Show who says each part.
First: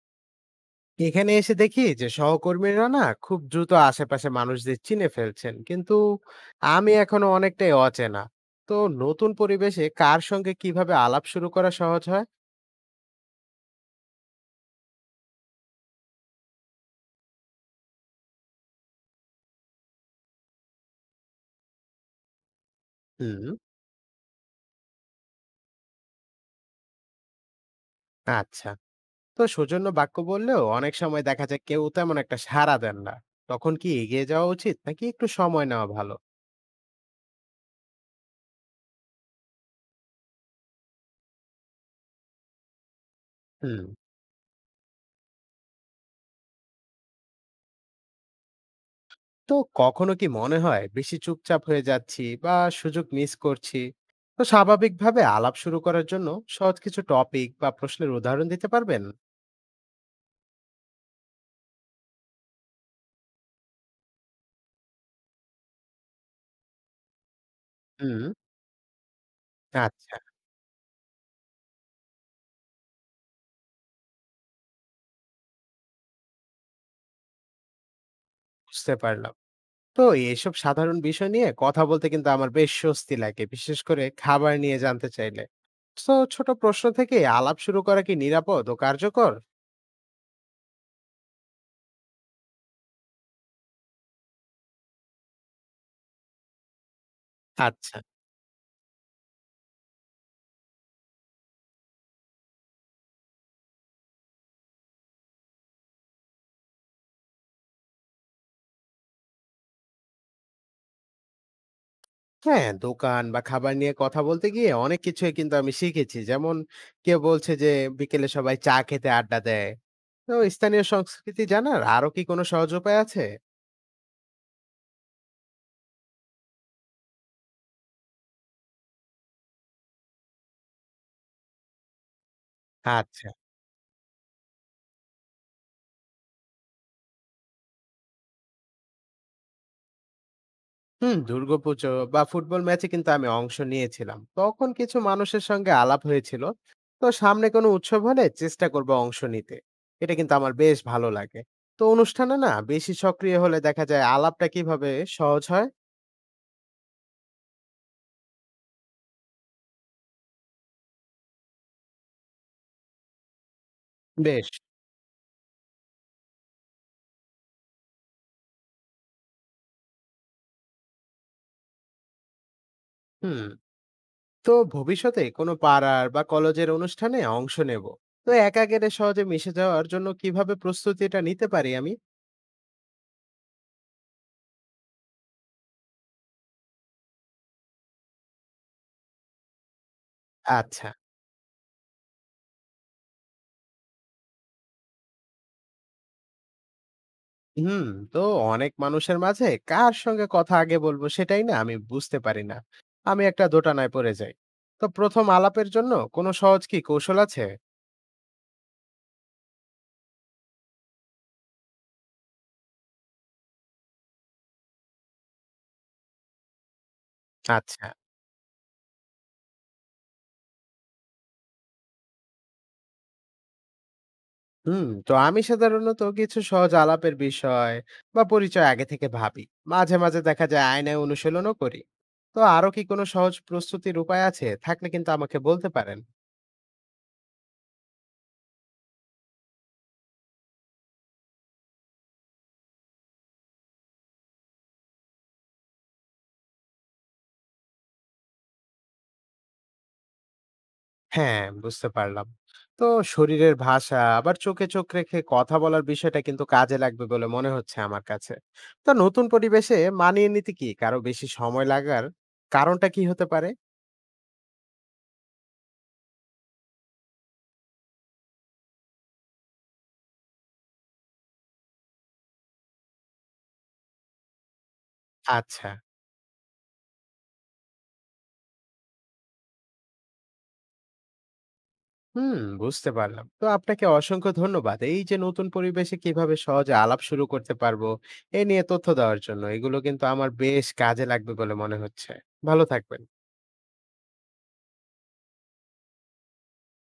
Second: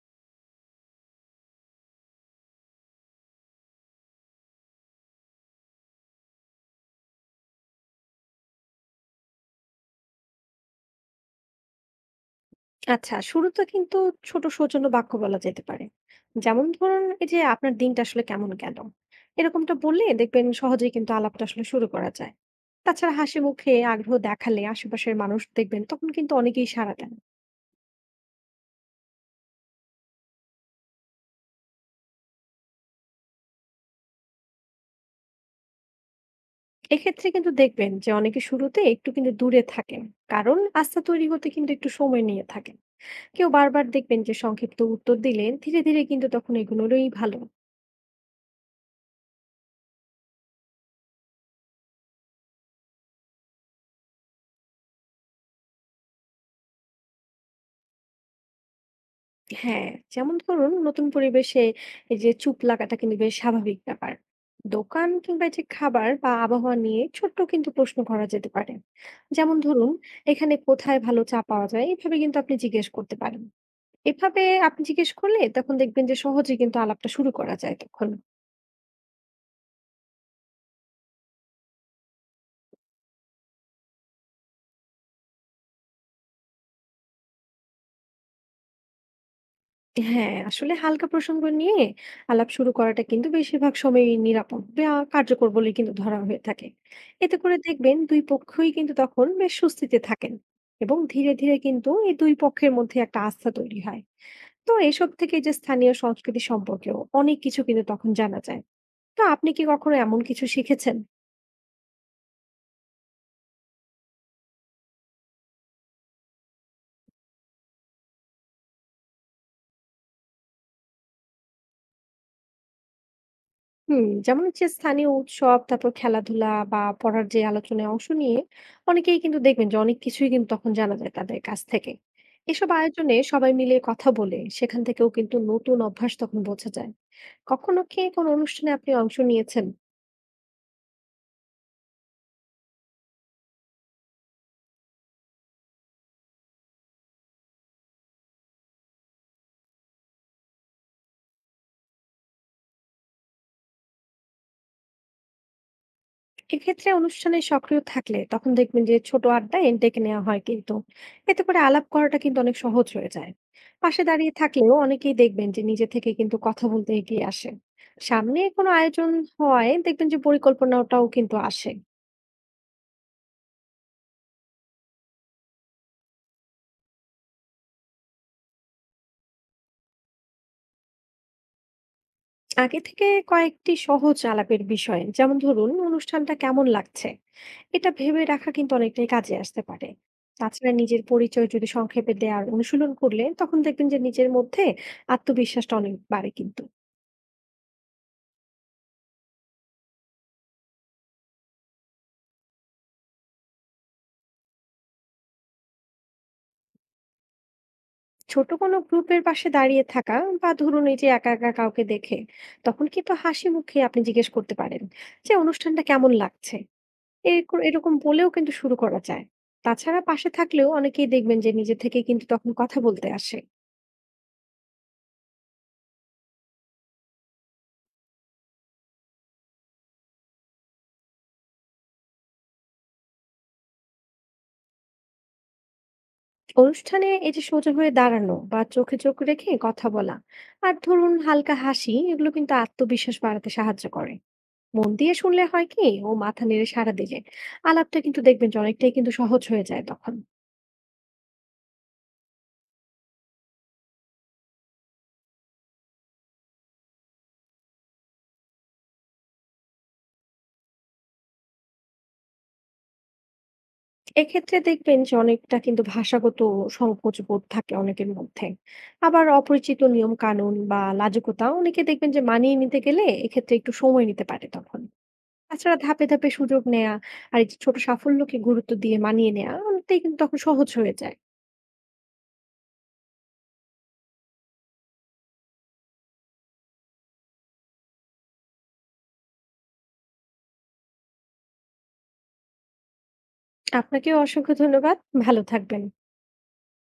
Speaker 1: এখানে এসে দেখি যে সহকর্মীরা না খুব দ্রুত আশেপাশে মানুষদের চিনে ফেলছেন, কিন্তু আমি এখনো অনেকটাই অচেনা। তো নতুন পরিবেশে কার সঙ্গে কিভাবে আলাপ শুরু করা সহজ হয়?
Speaker 2: আচ্ছা, শুরুতে কিন্তু ছোট সৌজন্য বাক্য বলা যেতে পারে। যেমন ধরুন, এই যে আপনার দিনটা আসলে কেমন গেল, এরকমটা বললে দেখবেন সহজেই কিন্তু আলাপটা আসলে শুরু করা যায়। তাছাড়া হাসি
Speaker 1: হুম,
Speaker 2: মুখে আগ্রহ দেখালে আশেপাশের মানুষ দেখবেন তখন কিন্তু অনেকেই সাড়া দেন।
Speaker 1: আচ্ছা। তো সৌজন্য বাক্য বললেও অনেক সময় দেখা যায় কেউ তেমন একটা সাড়া দেন না। তখন কি এগিয়ে যাওয়া উচিত নাকি একটু সময় নেওয়া ভালো?
Speaker 2: এক্ষেত্রে কিন্তু দেখবেন যে অনেকে শুরুতে একটু কিন্তু দূরে থাকেন, কারণ আস্থা তৈরি হতে কিন্তু একটু সময় নিয়ে থাকে। কেউ বারবার
Speaker 1: হুম।
Speaker 2: দেখবেন যে সংক্ষিপ্ত উত্তর দিলেন, ধীরে ধীরে কিন্তু তখন এগুলোরই ভালো।
Speaker 1: তো কখনো কি মনে হয় বেশি চুপচাপ হয়ে যাচ্ছি বা সুযোগ মিস করছি? তো স্বাভাবিকভাবে আলাপ শুরু করার জন্য সহজ কিছু টপিক বা প্রশ্নের উদাহরণ দিতে পারবেন?
Speaker 2: হ্যাঁ, যেমন ধরুন নতুন পরিবেশে এই যে চুপ লাগাটা কিন্তু বেশ স্বাভাবিক ব্যাপার। দোকান কিংবা এই যে খাবার বা আবহাওয়া নিয়ে ছোট্ট কিন্তু প্রশ্ন
Speaker 1: হুম,
Speaker 2: করা যেতে পারে। যেমন ধরুন,
Speaker 1: আচ্ছা,
Speaker 2: এখানে কোথায় ভালো চা পাওয়া যায়, এভাবে কিন্তু আপনি জিজ্ঞেস করতে পারেন। এভাবে আপনি জিজ্ঞেস করলে তখন দেখবেন যে সহজে কিন্তু আলাপটা শুরু করা যায় তখন।
Speaker 1: বুঝতে পারলাম। তো এইসব সাধারণ বিষয় নিয়ে কথা বলতে কিন্তু আমার বেশ স্বস্তি লাগে, বিশেষ করে খাবার নিয়ে জানতে চাইলে। তো ছোট প্রশ্ন থেকে আলাপ শুরু করা কি নিরাপদ ও কার্যকর?
Speaker 2: হ্যাঁ, আসলে হালকা প্রসঙ্গ নিয়ে আলাপ শুরু করাটা কিন্তু বেশিরভাগ সময়ই নিরাপদ বা কার্যকর বলে কিন্তু ধরা হয়ে থাকে। এতে করে
Speaker 1: আচ্ছা।
Speaker 2: দেখবেন দুই পক্ষই কিন্তু তখন বেশ স্বস্তিতে থাকেন, এবং ধীরে ধীরে কিন্তু এই দুই পক্ষের মধ্যে একটা আস্থা তৈরি হয়। তো এসব থেকে যে স্থানীয় সংস্কৃতি সম্পর্কেও অনেক কিছু কিন্তু তখন জানা যায়। তো আপনি কি কখনো এমন কিছু শিখেছেন?
Speaker 1: হ্যাঁ, দোকান বা খাবার নিয়ে কথা বলতে গিয়ে অনেক কিছুই কিন্তু আমি শিখেছি। যেমন, কেউ বলছে যে বিকেলে সবাই চা খেতে আড্ডা দেয়। তো স্থানীয় সংস্কৃতি জানার আরো কি কোনো সহজ উপায় আছে?
Speaker 2: হুম, যেমন হচ্ছে স্থানীয় উৎসব, তারপর খেলাধুলা বা পড়ার যে আলোচনায় অংশ নিয়ে অনেকেই কিন্তু দেখবেন যে অনেক কিছুই কিন্তু তখন জানা যায় তাদের কাছ থেকে। এসব আয়োজনে
Speaker 1: আচ্ছা।
Speaker 2: সবাই মিলে কথা বলে, সেখান থেকেও কিন্তু নতুন অভ্যাস তখন বোঝা যায়। কখনো কি কোনো অনুষ্ঠানে আপনি অংশ নিয়েছেন?
Speaker 1: হুম, দুর্গাপুজো বা ফুটবল ম্যাচে কিন্তু আমি অংশ নিয়েছিলাম। তখন কিছু মানুষের সঙ্গে আলাপ হয়েছিল। তো সামনে কোনো উৎসব হলে চেষ্টা করব অংশ নিতে। এটা কিন্তু আমার বেশ ভালো লাগে। তো অনুষ্ঠানে না বেশি সক্রিয় হলে দেখা যায় আলাপটা কিভাবে সহজ হয়?
Speaker 2: এক্ষেত্রে অনুষ্ঠানে সক্রিয় থাকলে তখন দেখবেন যে ছোট আড্ডায় ডেকে নেওয়া হয় কিন্তু। এতে করে আলাপ করাটা কিন্তু অনেক সহজ হয়ে যায়। পাশে দাঁড়িয়ে
Speaker 1: বেশ।
Speaker 2: থাকলেও অনেকেই দেখবেন যে নিজে থেকে কিন্তু কথা বলতে এগিয়ে আসে। সামনে কোনো আয়োজন হয় দেখবেন যে পরিকল্পনাটাও কিন্তু আসে।
Speaker 1: হুম। তো ভবিষ্যতে কোনো পাড়ার বা কলেজের অনুষ্ঠানে অংশ নেব। তো একা গেলে সহজে মিশে যাওয়ার জন্য কিভাবে প্রস্তুতিটা নিতে পারি আমি?
Speaker 2: আগে থেকে কয়েকটি সহজ আলাপের বিষয়, যেমন ধরুন অনুষ্ঠানটা কেমন লাগছে, এটা ভেবে রাখা কিন্তু অনেকটাই কাজে আসতে পারে। তাছাড়া
Speaker 1: আচ্ছা,
Speaker 2: নিজের পরিচয় যদি সংক্ষেপে দেওয়ার অনুশীলন করলে তখন দেখবেন যে নিজের মধ্যে আত্মবিশ্বাসটা অনেক বাড়ে কিন্তু।
Speaker 1: হুম। তো অনেক মানুষের মাঝে কার সঙ্গে কথা আগে বলবো সেটাই না আমি বুঝতে পারি না, আমি একটা দোটানায় পড়ে যাই। তো প্রথম আলাপের জন্য কোনো সহজ কি কৌশল আছে?
Speaker 2: ছোট কোনো গ্রুপের পাশে দাঁড়িয়ে থাকা বা ধরুন এই যে একা একা কাউকে দেখে তখন কিন্তু হাসি মুখে আপনি জিজ্ঞেস করতে পারেন যে অনুষ্ঠানটা কেমন লাগছে, এরকম
Speaker 1: আচ্ছা,
Speaker 2: এরকম বলেও কিন্তু শুরু করা যায়। তাছাড়া পাশে থাকলেও অনেকেই দেখবেন যে নিজে থেকে কিন্তু তখন কথা বলতে আসে।
Speaker 1: হুম। তো আমি সাধারণত কিছু সহজ আলাপের বিষয় বা পরিচয় আগে থেকে ভাবি, মাঝে মাঝে দেখা যায় আয়নায় অনুশীলনও করি। তো আরো কি কোনো সহজ প্রস্তুতির উপায় আছে? থাকলে কিন্তু আমাকে বলতে পারেন।
Speaker 2: অনুষ্ঠানে এই যে সোজা হয়ে দাঁড়ানো বা চোখে চোখ রেখে কথা বলা, আর ধরুন হালকা হাসি, এগুলো কিন্তু আত্মবিশ্বাস বাড়াতে সাহায্য করে। মন দিয়ে শুনলে হয় কি ও মাথা নেড়ে সাড়া দিলে আলাপটা কিন্তু দেখবেন যে অনেকটাই কিন্তু সহজ হয়ে যায় তখন।
Speaker 1: হ্যাঁ, বুঝতে পারলাম। তো শরীরের ভাষা আবার চোখে চোখ রেখে কথা বলার বিষয়টা কিন্তু কাজে লাগবে বলে মনে হচ্ছে আমার কাছে। তো নতুন পরিবেশে মানিয়ে নিতে কি কারো বেশি সময় লাগার কারণটা কি হতে পারে?
Speaker 2: এক্ষেত্রে দেখবেন যে অনেকটা কিন্তু ভাষাগত সংকোচ বোধ থাকে অনেকের মধ্যে। আবার অপরিচিত নিয়ম কানুন বা লাজুকতা অনেকে দেখবেন যে মানিয়ে নিতে গেলে এক্ষেত্রে একটু সময় নিতে পারে তখন।
Speaker 1: আচ্ছা,
Speaker 2: তাছাড়া ধাপে ধাপে সুযোগ নেয়া আর এই যে ছোট সাফল্যকে গুরুত্ব দিয়ে মানিয়ে নেয়া অনেকটাই কিন্তু তখন সহজ হয়ে যায়।
Speaker 1: হুম, বুঝতে পারলাম। তো আপনাকে অসংখ্য ধন্যবাদ এই যে নতুন পরিবেশে কিভাবে সহজে আলাপ শুরু করতে পারবো এ নিয়ে তথ্য দেওয়ার জন্য। এগুলো কিন্তু আমার বেশ কাজে লাগবে বলে মনে হচ্ছে। ভালো থাকবেন।
Speaker 2: আপনাকেও অসংখ্য ধন্যবাদ। ভালো থাকবেন।